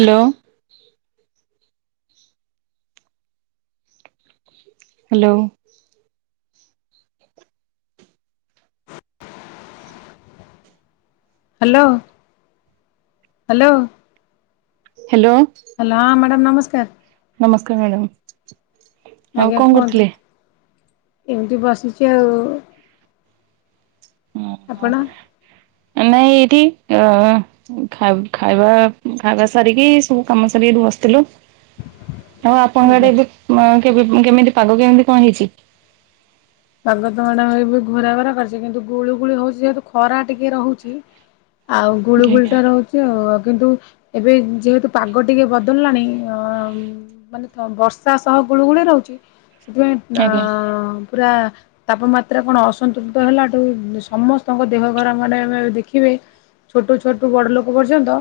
Hello. Hello. [inaudible] Hello hello. Hello. ହେଲା [unintelligible] madam ନମସ୍କାର। ନମସ୍କାର ମ୍ୟାଡ଼ାମ ଆଉ ଆଜ୍ଞା କଣ କୁହନ୍ତୁ। କରୁଥିଲେ? ଏମିତି ବସିଛି ଆଉ ଆପଣ? ଓହୋ ନାଇଁ ଏଇଠି ଖାଇ ଖାଇବା ଖାଇବା ସାରିକି ସବୁ କାମ ସାରିକି ଏଇଠି ବସିଥିଲୁ। ଆଉ ଆପଣଙ୍କ ଆଜ୍ଞା। ଆଡେ ଏବେ ଏବେ କେମିତି ପାଗ କେମିତି କଣ ହେଇଛି? ତ ପାଗ ମ୍ୟାଡାମ ଏବେ ଘୋରାଘୋରା କରିଛି କିନ୍ତୁ ଗୁଳୁ ଗୁଳିୁ ହଉଛି ଯେହେତୁ ଖରା ଟିକେ ରହୁଛି ଆଉ ଗୁଳୁ ଆଜ୍ଞା ଗୁଳିଟା ରହୁଛି ଆଉ କିନ୍ତୁ ଏବେ ଯେହେତୁ ପାଗ ଟିକେ ବଦଳିଲାଣି ଅ ମାନେ ବର୍ଷା ସହ ଗୁଳୁଗୁଳି ରହୁଛି ସେଥିପାଇଁ ଆଜ୍ଞା ଅଁ। ପୁରା ତାପମାତ୍ରା କଣ ଅସନ୍ତୁଳିତ ହେଲାଠୁ ସମସ୍ତଙ୍କ ଦେହଘର ମାନେ ଦେଖିବେ ଛୋଟ ଛୋଟୁ ବଡ ଲୋକ ପର୍ଯ୍ୟନ୍ତ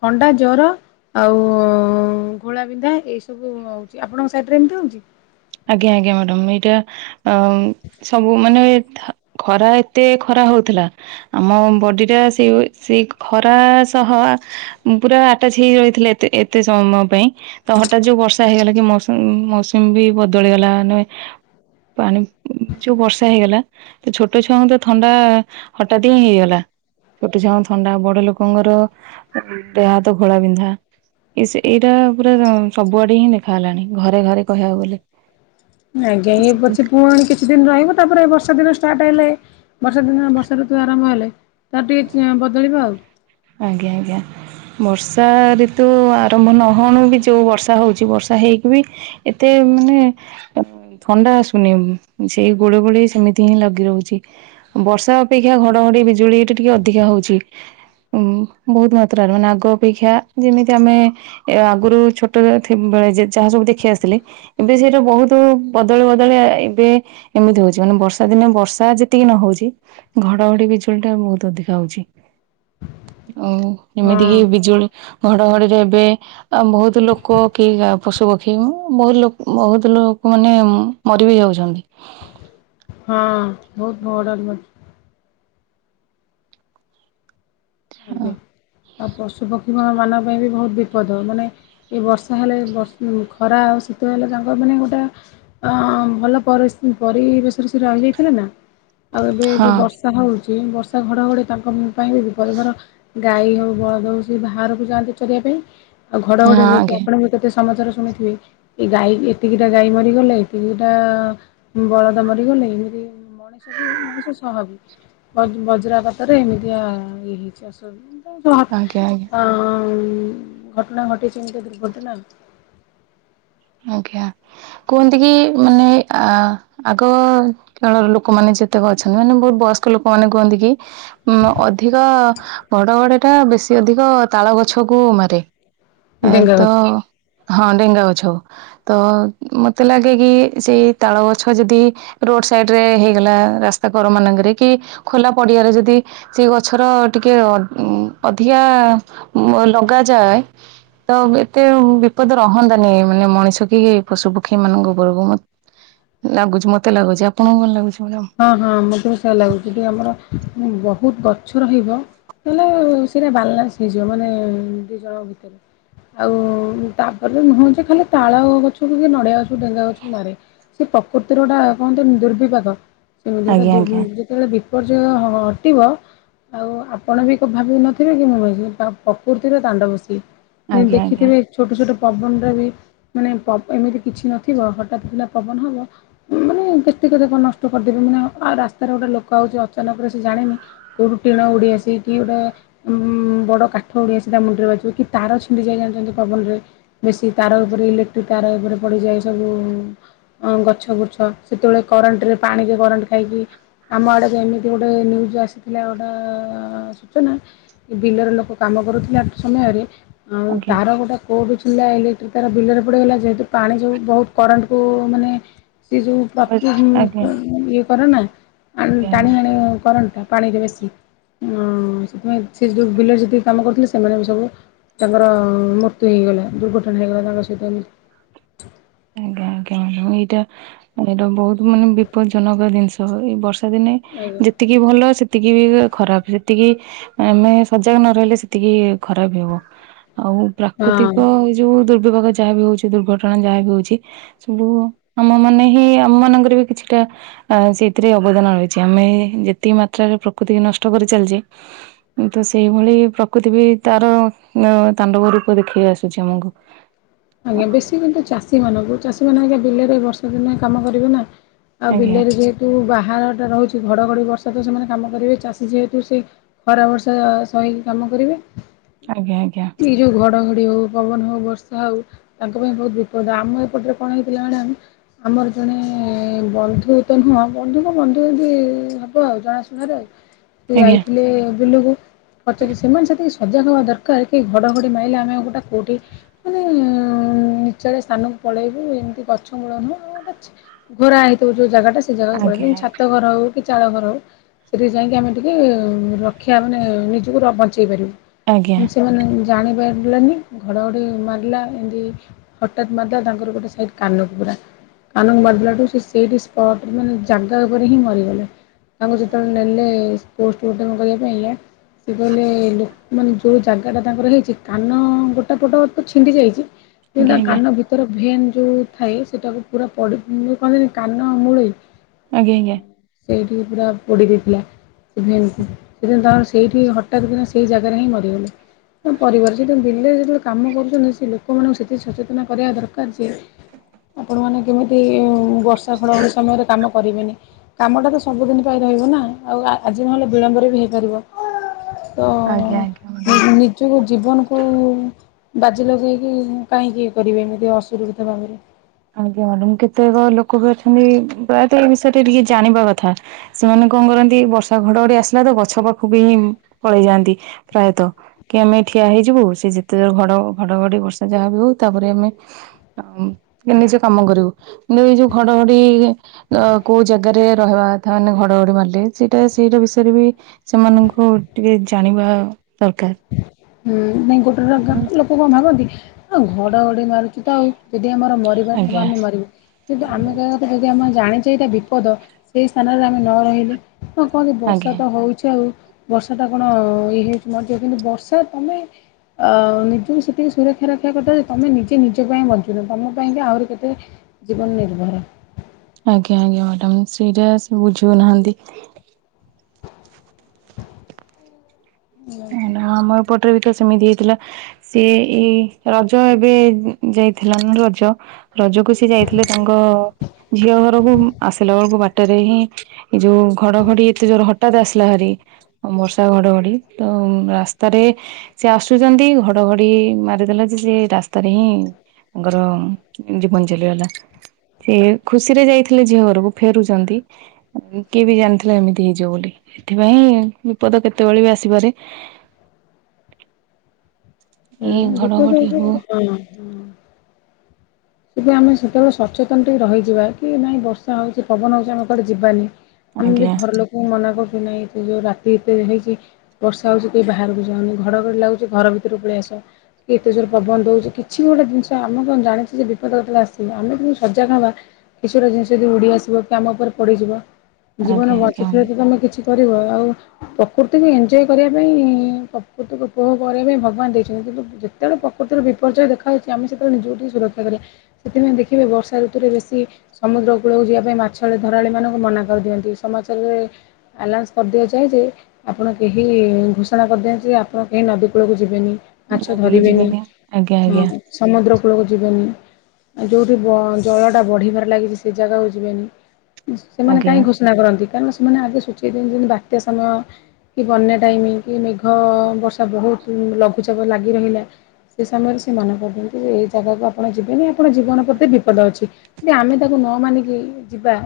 ଥଣ୍ଡା ଜର ଆଉ ଘୋଳାବିନ୍ଧା ଏଇ ସବୁ ହଉଛି ଆପଣଙ୍କ ସାଇଡରେ ଏମିତି ହଉଛି? ଆଜ୍ଞା ଆଜ୍ଞା ମ୍ୟାଡାମ ଏଇଟା ଆ ସବୁ ମାନେ ଖରା ଏତେ ଖରା ହଉଥିଲା ଆମ ବଡି ଟା ସେ ସେଇ ଖରା ସହ ପୁରା ଆଟାଚ ହେଇ ରହିଥିଲା ଏତେ ଏତେ ସମୟ ପାଇଁ ତ ହଠାତ୍ ଯୋଉ ବର୍ଷା ହେଇଗଲା କି ମୌସୁମ ମୌସୁମୀ ବି ବ ପଡ଼ିଗଲା ମାନେ ପାଣି ଯୋଉ ବର୍ଷା ହେଇଗଲା ତ ଛୋଟ ଛୁଆଙ୍କୁ ତ ଥଣ୍ଡା-ଆ ହଠାତ୍ ହିଁ ହେଇଗଲା। ଛୋଟ ଛୁଆଙ୍କୁ ଥଣ୍ଡା ବଡ ଲୋକଙ୍କର ଦେହ ହାତ ଘୋଳା ବିିନ୍ଧା ଇସ୍ ଏଇଟା-ଆ ପୁରା ରଅ ସବୁଆଡେ ହିଁ ଦେଖା ଗଲାଣି ଘରେ ଘରେ କହିଆକୁ ଗଲେ। ଆଜ୍ଞା ତ ଇଏ ସେଥି ପଛେ ପୁଣି କିଛି ଦିନ ରହିବ ତାପରେ ବର୍ଷା ଦିନ ଷ୍ଟାର୍ଟ ହେଲେ ଏ ବର୍ଷା ଦିନ ବର୍ଷା ଋତୁ ଆରମ୍ଭ ହେଲେ ତାର ଟିକେ ବଦଳିବ ଆଉ ଆଜ୍ଞା ଆଜ୍ଞା ବର୍ଷାଋତୁ ଆରମ୍ଭ ନହଉଣୁ ବି ଯୋଉ ବର୍ଷା ହଉଚି ବର୍ଷା ହେଇକି ବି ଏତେ ମାନେ ଥଣ୍ଡା ଆସୁନି ସେଇ ଗୁଳୁ ଗୁଳି ସେମିତି ହିଁ ଲାଗି ରହୁଛି ବର୍ଷା ଅପେକ୍ଷା ଘଡଘଡି ବିଜୁଳି ଏଇଟା ଟିକେ ଅଧିକା ହଉଚି। ଉମ ବହୁତ ମାତ୍ରାରେ ମାନେ ଆଗ ଅପେକ୍ଷା ଯେମିତି ଆମେ-ଏ ଆଗୁରୁ ଛୋଟ ବେଳେ ଯାହା ସବୁ ଦେଖି ଆସିଥିଲେ ଏବେ ସିଏ ଯୋଉ ବହୁତ ବଦଳି ବଦଳି ଆ ଏବେ ଏମିତି ହଉଛି ମାନେ ବର୍ଷା ଦିନେ ବର୍ଷା ଯେତିକି ନ ହଉଛି ଘଡଘଡି ବିଜୁଳି ଟା ବହୁତ ଅଧିକା ହଉଛି। ଓ ଏମିତି କି ହଁ ବିଜୁଳି ଘଡଘଡିରେ ଏବେ ବହୁତ ଲୋକ କି ପଶୁପକ୍ଷୀ ଇଁ ବହୁତ ଲୋକ୍ ବହୁତ ଲୋକ ମାନେ ମରି ବି ଯାଉଚନ୍ତି। ହଁ ବହୁତ [unintelligible] ହଁ ଆଜ୍ଞା। ଆଉ ପଶୁପକ୍ଷୀଙ୍କ ମାନଙ୍କ ପାଇଁ ବି ବହୁତ ବିପଦ ମାନେ ଏ ବର୍ଷା ହେଲେ ବର୍ଷ୍-ଖରା ଆଉ ଶୀତ ହେଲେ ତାଙ୍କର ମାନେ ଗୋଟେ ଆଁ-ଆ ଭଲ ପରିସ୍-ପରିବେଶରେ ସେ ରହିଯାଇଥିଲେ ନା। ଆଉ ଏବେ ହଁ ଯୋଉ ବର୍ଷା ହଉ କି ବର୍ଷା ଘଡ଼ଘଡି ତାଙ୍କ ପାଇଁ ବି ପରଥର ଗାଈ ହଉ ବଳଦ ହଉ ସିଏ ଭାଆରକୁ ଯାଆନ୍ତି ଚରିଆ ପାଇଁ। ଆଉ ଘଡ ଘଡିରେ ଦେଖି ଆଜ୍ଞା ଆପଣଙ୍କୁ କେତେ ସ୍ ସମାଚାର ଶୁଣିଥିବେ ଏ ଗାଈ ଏତିକିଟା ଗାଈ ମରିଗଲେ ଏତିକିଟା ବଳଦ ମରିଗଲେ ଏମିତି ମଣିଷ ବି ମଣିଷ ସହ ବି ବଜ୍ ବଜ୍ରପାତରେ ଏମିତିଆ ଏହି ଚାଷ [unintelligible] ଆଜ୍ଞା ଆଜ୍ଞା ଆଁ-ଆ ଉଁ ଘଟଣା ଘଟିଛି ଏମିତି ଦୁର୍ଘଟନା-ଆ ଆଜ୍ଞା କୁହନ୍ତି କି ମାନେ ଆ-ଆଗ-ଅ କାଳର ଲୋକମାନେ ଯେତେକ ଅଛନ୍ତି ମାନେ ବହୁତ ବୟସ୍କ ଲୋକମାନେ କୁହନ୍ତି କି ଉଁ-ଅଧିକ-ଅ ଘଡଘଡ଼ି ଟା ବେଶୀ ଅଧିକ ତାଳଗଛ କୁ ମାରେ। ଏ ଡେଙ୍ଗା ଘଟଣା ତ-ଅ ହଁ ଡେଙ୍ଗା ଗଛଉ ତ ମତେ ଲାଗେ କି ସେଇ ତାଳ ଗଛ ଯଦି ରୋଡ ସାଇଡ ରେ ହେଇଗଲା ରାସ୍ତା କର ମାନଙ୍କରେ କି ଖୋଲା ପଡିଆରେ ଯଦି ସେଇ ଗଛର-ଅ ଟିକେ ଅ-ଉମ୍-ଅଧିକା ଲଗାଯାଏ ତ ଏତେ ବିପଦ ରହନ୍ତାନି। ମାନେ ମଣିଷ କି-ଇ ପଶୁ ପକ୍ଷୀ ମାନଙ୍କ ଉପରକୁ ମତ୍-ଲାଗୁଛି ମତେ ଲାଗୁଛି ଆପଣଙ୍କୁ କଣ ଲାଗୁଛି? ମ୍ୟାଡ଼ାମ? ହଁ ହଁ ମତେ ବି ସେଇୟା ଲାଗୁଛି କି ଆମର ମ-ବ ବହୁତ ଗଛ ରହିବ ତାହେଲେ-ଏ ସେଇଟା ବାଲାନ୍ସ ହେଇଯିବ ମାନେ-ଏ ଦି ଜଣଙ୍କ ଭିତରେ ଆଉ-ଉ ତାପରେ ନୁହଁ ଯେ ଖାଲି ତାଳ ଗଛକୁ କି ନଡିଆ ଗଛକୁ ଡେଙ୍ଗା ଗଛକୁ ମାରେ ସେ ପ୍ରକୃତିର ଟା କହନ୍ତିନି ଦୁର୍ବିପାକ। ସେମିତି ଗୋଟେ ଆଜ୍ଞା ଦୁର୍-ଉଁ ଆଜ୍ଞା ଯେତେବେଳେ ବିପର୍ଯ୍ୟୟ ହ-ହ ଟିବ ଆଉ ଆପଣ ବି କ-ଭାବି ନଥିବେ କି ମୁଁ ଭାବି ତାକ ପ୍ରକୃତିର ତାଣ୍ଡବ ସିଏ। ନି ଆଜ୍ଞା ଆଜ୍ଞା ଦେଖିଥିବେ ଛୋଟ ଛୋଟ ପବନରେ ବି ମାନେ ପବ୍-ଏମିତି କିଛି ନଥିବ ହଠାତ୍ କିନା ପବନ ହବ ମ-ମାନେ-ଏ ଯେତିକତକ ନଷ୍ଟ କରିଦେବେ ମନାଉ ଆଉ ରାସ୍ତାରେ ଗୋଟେ ଲୋକ ଆଉଚି ଅଚାନକରେ ସେ ଜାଣନି କୋଉଠୁ ଟିଣ ଉଡ଼ିଆସି କି ଗୋଟେ ଉମ ବଡ଼ କାଠ ଉଡ଼ି ଆସି ତା ମୁଣ୍ଡରେ ବାଜିବ କି ତାର ଛିଣ୍ଡି ଯାଇ ଜାଣିଛନ୍ତି ପବନରେ, ବେଶୀ ତାର ଉପରେ ଇଲେକ୍ଟ୍ରିକ ତାର ଉପରେ ପଡିଯାଏ ସବୁ-ଉଁ ଅଁ-ଗଛ ଗୁର୍ଚ୍ଛ ସେତେବେଳେ କରେଣ୍ଟରେ ପାଣିରେ କରେଣ୍ଟ ଖାଇକି ଆମ ଆଡ଼େକୁ ଏମିତି ଗୋଟେ-ଏ ନ୍ୟୁଜ୍ ଆସିଥିଲା ଗୋଟେ-ଏଁ ସୂଚନା ବିଲର ଲୋକ କାମ କରୁଥିଲା ତ୍-ସମୟରେ ଆଉ ତାର ଗୋଟା କୋଉଠୁ ଛି ପିଲା ଇଲେକ୍ଟ୍ରି ତାର ବିଲରେ ପଡିଗଲା ଯେହେତୁ ପାଣି ଯଉ ବହୁତ କରେଣ୍ଟ୍ ଓ ମାନେ ସିଏ ଯୋଉ ଆଜ୍ଞା [unintelligible] ଆଜ୍ଞା ଇଏ କର ନା ଆ ଆଜ୍ଞା ଆଜ୍ଞା ଟାଣି ହାଣି କରନ ପାଣିରେ ବେଶୀ ସେଥିପାଇଁ ସେ ଯୋଉ ବିଲର ଯେତିକି କାମ କରୁଥିଲେ ସେମାନେ ବି ସବୁ ତାଙ୍କର ମୃତ୍ୟୁ ହେଇଗଲା ଦୁର୍ଘଟଣା ହେଇଗଲା ତାଙ୍କ ସହିତ ଏମିତି ଆଜ୍ଞା ଆଜ୍ଞା ମ୍ୟାଡ ଏଇଟା ଏଇଟା ବହୁତ ମାନେ ବିପଦଜନକ ଜିନିଷ ଏଇ ବର୍ଷ ା ଦିନେ ଆଜ୍ଞା ଯେତିକି ଭଲ ସେତିକି ବି ଖରାପ ସେତିକି ଆମେ ସଜାଗ ନ ରହିଲେ ସେତିକି ଖରାପ ହବ ଆଉ ହଁ ପ୍ରାକୃତିକ ଯୋଉ ଦୁର୍ ବିଭାଗ ଯାହା ହଉ ଦୁର୍ଘଟଣା ଯାହା ବି ହଉଛି ସବୁ ଆମ ମାନେ ହିଁ ଆମ ମାନଙ୍କରେ ବି କିଛିଟା ସେଇଥିରେ ଅବଦାନ ରହିଛି ଆମେ ଯେତିକି ମାତ୍ରାରେ ପ୍ରକୃତି ନଷ୍ଟ କରି ଚାାଲିଛେ ତ ସେଇଭଳି ପ୍ରକୃତି ବି ତାର ତାଣ୍ଡବ ରୂପ ଦେଖେଇ ଆସୁଛି ଆମକୁ ଆଜ୍ଞା ବେଶୀ କିନ୍ତୁ ଚାଷୀ ମାନଙ୍କୁ ଚାଷୀ ସେମାନେ ଆଜ୍ଞା ବିଲରେ ବର୍ଷ ଦିନ କାମ କରିବେ ନା ଆଉ ଆଜ୍ଞା ବିଲରେ ଯେହେତୁ ବା ବାହାଟା ରହୁଛି ଘଡ଼ଘଡ଼ି ବର୍ଷା ତ ସେମାନେ କାମ କରିବେ ଚାଷୀ ଯେହେତୁ ସେ ଖରା ବର୍ଷା ସହହିକି କାମ କରିବେ ଆଜ୍ଞା ଆଜ୍ଞା ହଡ଼ି ହଉ ପବନ ହେଉ ବର୍ଷା ହେଉ ତାଙ୍କ ପାଇଁ ବହୁତ ବିପଦ ଆମ ଏପଟରେ କଣ ହେଇଥିଲା ମ୍ୟାଡାମ ଆମର ଜଣେ ବନ୍ଧୁ ତ ନୁହଁ ବନ୍ଧୁଙ୍କ ବନ୍ଧୁ ଏି ହବ ଆଉ ଜଣାଶୁଣାରେ ଆଉ ସେ ଆଜ୍ଞା ଯାଇଥିଲେ ବିଲକୁଚ ସେମାନେ ସେଥି ସଜାଗ ହେବା ଦରକାର କି ଘଡ଼ଘଡ଼ି ମାଇଲେ ଆମେ ଗୋଟେ କେଉଁଠି ମାନେ ଉ ନିଚ ରେ ସ୍ଥାନକୁ ପଳେଇବୁ ଏମିତି ଗଛ ମୂଳ ନୁହଁ ଆଉ ଗୋଟେ ଘରା ହେଇଥିବ ଯୋଉ ଜାଗାା ସେ ଜାଗା ଆଜ୍ଞା ପଳିବ ଛାତ ଘର ହଉ କି ଚାଳ ଘର ସେଠି ଯାଇକି ଆମେ ଟିକେ ରକ୍ଷା ମାନେ ନିଜକୁ ବଞ୍ଚେଇ ପାରିବୁ। ଆଜ୍ଞା। କିନ୍ତୁ ସେମାନେ ଜାଣିପାରିଲାନି ଘଡ଼ଘଡ଼ି ମା ରିଲା ଏମତି ହଠାତ ମାରି ଦେଲା ତାଙ୍କର ଗୋଟେ ସାଇଡ କାନକୁ ପୁରା। କାନକୁ ମାରି ଦେଲାଠୁ ସେ ସେଇଠି ସ୍ପଟରେ ମାନେ ଜାଗା ଉପରେ ହିଁ ମରିଗଲେ। ତାଙ୍କୁ ଯେତେବେଳେ ନେଲେ ପୋଷ୍ଟମର୍ଟମ କରିବା ପାଇଁକା ସିଏ କହିଲେ ଇଲୋ ମାନେ ଯୋଉ ଜାଗା ଟା ତାଙ୍କର ହେଇଛି କାନ ଗୋଟେ ପଟ ଅଛି ଛିଣ୍ଡି ଯାଇଛି ଯେ ଆଜ୍ଞା ତା ଆଜ୍ଞା କାନ ଭିତର ଭେନ୍ ଯୋଉ ଥାଏ ସେଇଟାକୁ ପୁରା ପଡ଼ି ମୁଁ ଯୋଉ କହନ୍ତିନି କାନମୂଳେ ଆଜ୍ଞା ଆଜ୍ଞା। ସେଇଠି ପୁରା ପୋଡ଼ି ଦେଇଥିଲା ସେ ଭେନ୍ କୁ। ସେଦିନ ତାଙ୍କର ସେଇଠି ହଠାତ୍ କିନା ସେଇ ଜାଗାରେ ହିଁ ମରିଗଲେ। ତାଙ୍କ ପରିବାର ସେ ଯେତେବେଳେ ଦିଲ୍ଲୀରେ ଯେତେବେଳେ କାମ କରୁ ଲୋକମାନଙ୍କୁ ସେତିକି ସଚେତନ କରିବା ଦରକାର ଯେ ଆପଣ ମାନେ କେମିତି ବର୍ଷ ଆପଣ ଗୋଟେ ସମୟରେ କାମ କରିବେନି କାମଟା ତ ସବୁଦିନ ପାଇଁ ରହିବ ନା ଆଉ ଆଜି ନହେଲେ ବିଳମ୍ବରେ ବି ହେଇପାରିବ। ତ ଆଜ୍ଞା। ଆଜ୍ଞା ଆଜ୍ଞା ମ୍ୟାଡ଼ାମ। ନିଜକୁ ଜୀବନକୁ ବାଜି ଲଗେଇକି କାହିଁକି ଇଏ କରିବେ ଏମିତି ଅସୁରକ୍ଷିତ ଭାବରେ। ଆଜ୍ଞା ମ୍ୟାଡ଼ାମ। କେତେକ ଲୋକ ବି ଅଛନ୍ତି ପ୍ରାୟତଃ ଏ ବିଷୟରେ ଟିକେ ଟିକେ ଜାଣିବା କଥା। ସେମାନେ କଣ କରନ୍ତି ବର୍ଷା ଘଡଘଡି ଆସିଲା ତ ଗଛ ପାଖକୁ ବି ହିଁ ପଳେଇ ଯାଆନ୍ତି। ପ୍ରାୟତଃ କି ଆମେ ଠିଆ ହେଇଯିବୁ ସେ ଯେତେ ଜୋର୍ ଘଡ଼ ଘଡଘଡି ବର୍ଷା ଯାହାବି ହଉ ତାପରେ ଆମେ ନିଜେ କାମ କରିବୁ। କିନ୍ତୁ ଏଇ ଯୋଉ ଘଡଘଡି କୋଉ ଜାଗାରେ ରହିବା କଥା ମାନେ ଘଡଘଡି ମାରିଲେ ସେଇଟା ସେଇଟା ବିଷୟରେ ବି ସେମାନଙ୍କୁ ଟିକେ ଜାଣିବା ଦରକାର ହୁଁ ନାଇଁ ଗୋଟେ ଗୋଟା ଲୋକ କଣ ଭାବନ୍ତି? ଆ ଘଡଘଡି ମାରୁଛି ତ ଆଉ। ଯଦି ଆମର ମରିବାର ଥିବ ଆଜ୍ଞା ଆମେ ମରିବୁ କିନ୍ତୁ ଆମେ କହିବା କଥା ଯଦି ଆମ ଜାଣିଛି ଏଇଟା ବିପଦ। ସେଇ ସ୍ଥାନରେ ଆମେ ନ ରହିଲେ। ହଁ କହନ୍ତି ଆଜ୍ଞା। ବର୍ଷା ତ ହଉଛି ଆଉ ବର୍ଷା ଟା କଣ ଇଏ ହେଇଛି ମ ଯେ କିନ୍ତୁ ବର୍ଷା ତମେ ଅ ନିଜକୁ ସେତିକି ସୁରକ୍ଷା ରଖିବା କଥା ଯେ ତମେ ନିଜେ ନିଜ ପାଇଁ ବଞ୍ଚୁନ ତମପାଇଁ ବି ଆହୁରି କେତେ ଜୀବନ ନିର୍ଭର। ଆଜ୍ଞା ଆଜ୍ଞା ମ୍ୟାଡାମ। ସେଇଟା ସେ ବୁଝୁ ବି ନାହାଁନ୍ତି। ନାଁ ଆମ ପଟରେ ବି ତ ସେମିତି ହେଇଥିଲା। ସିଏ ଏଇ ରଜ ଏବେ ଯାଇଥିଲା ରଜ ରଜକୁ ସିଏ ଯାଇଥିଲେ ତାଙ୍କ ଝିଅ ଘରକୁ ଆସିଲା ବେଳକୁ ବାଟରେ ହିଁ ଏଇ ଯୋଉ ଘଡଘଡି ଏତେ ଜୋର ହଠାତ ଆସିଲା ହାରି ବର୍ଷା ଘଡଘଡି ରାସ୍ତାରେ ସେ ଆସୁଚନ୍ତି ଘଡଘଡି ମାରିଦେଲା ଯେ ସେ ରାସ୍ତାରେ ହିଁ ତାଙ୍କର ଜୀବନ ଚାଲିଗଲା। ସେ ଖୁସିରେ ଯାଇ ଥିଲେ ଝିଅ ଘରକୁ ଫେରୁଚନ୍ତି କିଏ ବି ଜାଣିଥିଲା ଏମିତି ହେଇଯିବ ବୋଲି। ସେଥିପାଇଁ ବିପଦ କେତେବେଳେ ବି ଆସେ ଆସିପାରେ। ହୁଁ ଏଇ ବିପଦ ଘଡଘଡି ହଉ ଏବେ ହଁ ହଁ। ସେବେ ଆମେ ସେତେବେଳେ ସଚେତନ ଟିକେ ରହିଯିବା କି ନାଇଁ ବର୍ଷା ହଉଛି ପବନ ହଉଛି ଆମେ କୁଆଡେ ଯିବାନି। ଆମେ ବି ଆଜ୍ଞା ଘରଲୋକଙ୍କୁ ମନା କରୁ ନାଇ ଏତେ ଯୋଉ, ରାତି ଏତେ ହେଇଛି, ବର୍ଷା ହଉଛି ୲କେହି, ବାହାରକୁ ଯାଅନି ୲ଘଡ, ଘଡି ଲାଗୁଛି ୲ ଘରଭିତରୁ ପଳେଇ ଆସ ୲ କି ଏତେ ଯୋରେ ପବନ ଦୋଉଛି, କିଛି ବି ଗୋଟେ ଜିନିଷ, ଆମେ କଣ, ଜାଣିଛୁ ଯେ ଯେତେବେଳେ, ତମେ ଆସିବ ଆମେ' ସଜାଗହ ହବା ୲କିଛି ଗୋଟେ, ଜିନିଷ ଯଦି ଉଡି, ଆସିବ? କି, ଆମ ଉପରେ ପଡିିଯିବ? ଜୀବନ, ଆଜ୍ଞା ବଞ୍ଚି ଥିଲେ ତ, ଆଜ୍ଞା ତମେ କିଛି କରି ଥିବ, ଆଉ' ପ୍ରକୃତିକୁ ଏଞ୍ଜୟ୍ କରିବା ପାଇଁ, ପ୍ରକୃତିକୁ ଉପଭୋଗ କରିବା ପାଇଁ, ଭଗବାନ ଦେଇଛନ୍ତି ୲ କିନ୍ତୁ, ଯେତେବେଳେ ପ୍ରକୃତିର ବିପର୍ଯ୍ୟୟ ଦେଖାାଯାଉଛି, ଆମେ ସେତେବେଳେ, ନିଜକୁ ଟିକେ ସୁରକ୍ଷା, କରିବା । ସେଥିପାଇଁ, ଦେଖିବେ ବର୍ଷା ଋତୁରେ, ବେଶୀ ସମୁଦ୍ର କୂଳକୁ ଯିବା ପାଇଁ, ମାଛଳି ଧରାଳିମାନଙ୍କୁ ମନା କରିଦିଅନ୍ତି ୲ସମାଚାରରେ, ଆଲାନ୍ସ କରିଦିଆଯାଏ, ଯେ ଆପଣ କେହି ଘୋଷଣା କରିଦିଅନ୍ତି, ଯେ ଆପଣ କେହି ନଦୀ କୂଳକୁ ଯିବେନି । ମାଛ ଭାବିକି ଧରିବେନି ଯିବେନି ଆଜ୍ଞା ଆଜ୍ଞା ୲ହଁ, ସମୁଦ୍ର କୁ କୂଳ, ଯିବନି ୲ ଆଉ' ଯୋଉଠି ବ--ଜଳଟା ବଢିବାରେ ଲାଗିଛି, ସେ ଜାଗାକୁ ଯିବେନି । ସେମାନେ ଆଜ୍ଞା। କାହିଁ, ଘୋଷଣା କରନ୍ତି? କାରଣ ସେମାନେ ଆଗେ ସୂଚେଇ, ଦିଅନ୍ତି ୲ଯେମିତି, ବାତ୍ୟା ସମୟ, କି ବନ୍ୟା ଟାଇମ, କି ମେଘ ବର୍ଷା, ବହୁତ ଲଘୁଚାପ ଲାଗି ରହିଲା ୲ସେ ସମୟରେ, ସେମାନେ କରିଦଛନ୍ତି, ଯେ ଏ ଜାଗାକୁ ଆପଣ ଯିବେନି । ଆପଣ ଜୀବନ, ପ୍ରତି ବିପଦ ଅଛି। ଯଦି ଆମେ' ତାକୁ ନ ମାନିକି ଯିବା।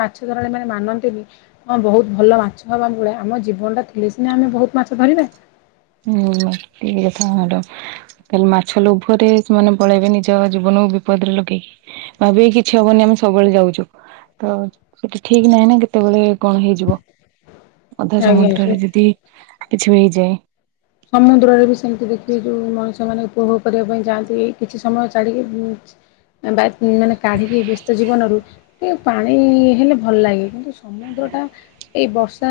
ମାଛଧରାଳିମାନେ, ମାନନ୍ତିନି। ହଁ, ବହୁତ ଭଲ ମାଛ ହବା ଭଳେ, ଆମ ଜୀବନଟା ଥିଲେ ସିନା ଆମେ' ବହୁତ ମାଛ ଧରିବା। ହୁଁ, ଟିକେ କଥା ମ୍ୟାଡ- ତାହଲେ, ମାଛ ଲୋଭରେ ସେମାନେ ପଳେଇବେ। ନିଜ ଜୀବନକୁ, ବିପଦରେ ଲଗେଇକି ଭାବି କିଛି ହବନି। ଆମେସବୁବେଳେ ଯାଉଛୁ, ତ ସେଠି ଠିକ ନାହିଁ ନା କେତେବେଳେ କଣ, ହେଇଯିବ? ଅଧା ଆଜ୍ଞା ସମୁଦ୍ରରେ, ଯଦି କିଛି ହେଇଯାଏ? ସମୁଦ୍ରରେ, ବି ସେମିତି ଦେଖିବେ। ଯୋଉ ମଣିଷମାନେ, ଉପଭୋଗ କରିବା ପାଇଁ ଯାଆନ୍ତି । କିଛି ସମୟ, ଛାଡ଼ିକି ବା ମାନେ କାଢିକି, ବ୍ୟସ୍ତ ଜୀବନରୁ ଟିକେ, ପାଣିହେଲେ ଭଲଲାଗେ, କିନ୍ତୁ ସମୁଦ୍ରଟା, ଏଇ ବର୍ଷା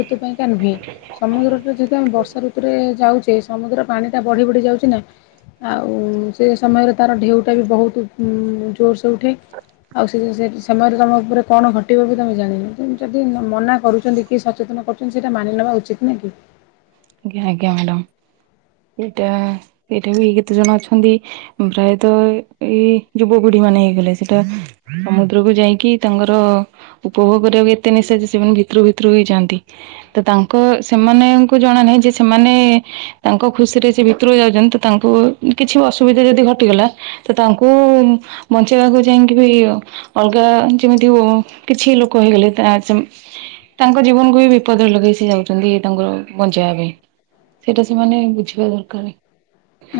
ଋତୁ ପାଇଁକା, ନୁହେଁ ।ସମୁଦ୍ରଟା ଯେତୁ ଆମେ ବର୍ଷାଋତୁ ସେ ଯାଉଛି। ସମୁଦ୍ର ପାଣିଟା ବଢି, ବଢି ଯାଉଛି ନା 'ଆଉ ସେ ସମୟରେ, ତାର ଢେଉ ଟା ବି ବୋହୁତ୍ ଉଁ ଜୋରସେ ଉଠେ 'ଆଉ ସେ ସମୟରେ, ତମ ଉପରେ କଣ, ଘଟିବ ବି ତମେ ଜାଣିନ। ଯଦି ମନା କରୁଛନ୍ତି, କି ସଚେତନ କରୁଛନ୍ତି, ସେଇଟା ମାନି ନେବା ଉଚିତ୍, ନା କି । ଆଜ୍ଞା, ଆଜ୍ଞା ମ୍ୟାଡାମ। ଏଟା, ଏଇଟା ବି କେତେ ଜଣ ଅଛନ୍ତି, ପ୍ରାୟତଃ ଏଇ ଯୁବପୁଢି ମାନେ, ହେଇଗଲେ ।ସେଟା ସମୁଦ୍ରକୁୁ ଯାଇକି ତାଙ୍କର ଉପଭୋଗ କରିବାକୁ ଏ ଏତେ ନିଶା ଯେ, ସେମାନେ ଭିତରୁ, ଭିତରୁ ହେଇଯାଆନ୍ତି ।ତ ତାଙ୍କ ସେମାନେ ଙ୍କ ମାନେ, ଯେ ସେମାନେ ତାଙ୍କ ଖୁସିରେ, ସେ ଭିତରୁକୁ ଯାଉଛନ୍ତି। ତ ତାଙ୍କୁ କିଛି ଅସୁବିଧା ଯଦି ଘଟିଗଲା। ତ, ତାଙ୍କୁ ବଞ୍ଚେଇବାକୁ ଯାଇକି ବି, ଅଲଗା ଯେମିତି କିଛି ଲୋକ ହେଇଗଲେ, ତାଙ୍କ ଜୀବନକୁ ବି ବିପଦରେ ଲଗେଇ ଯାଉଛନ୍ତି ତାଙ୍କର। ଯା, ପାଇଁ ।ସେଇଟା ସେମାନେ ବୁଝିବା, ଦରକାର ।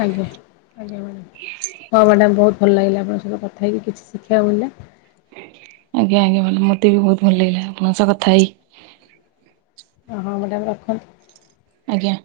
ଆଜ୍ଞା ଆଜ୍ଞା ମ୍ୟାଡ଼ାମ୍ ହଁ ମ୍ୟାଡ଼ାମ ବହୁତ ଭଲ ଲାଗିଲା, ଆପଣଙ୍କ ସହିତ କଥା, ହେଇକି ।କିଛି ଶିଖିବାକୁ, ମିଳିଲା। ଆଜ୍ଞା, ଆଜ୍ଞା ମାଡାମ୍ । ମତେ ବି ବୋହୁତ୍, ଭଲ ଲଗିଲା ।ଆପଣଙ୍କ ସହ, କଥା ହେଇକି । କ ଆଜ୍ଞା।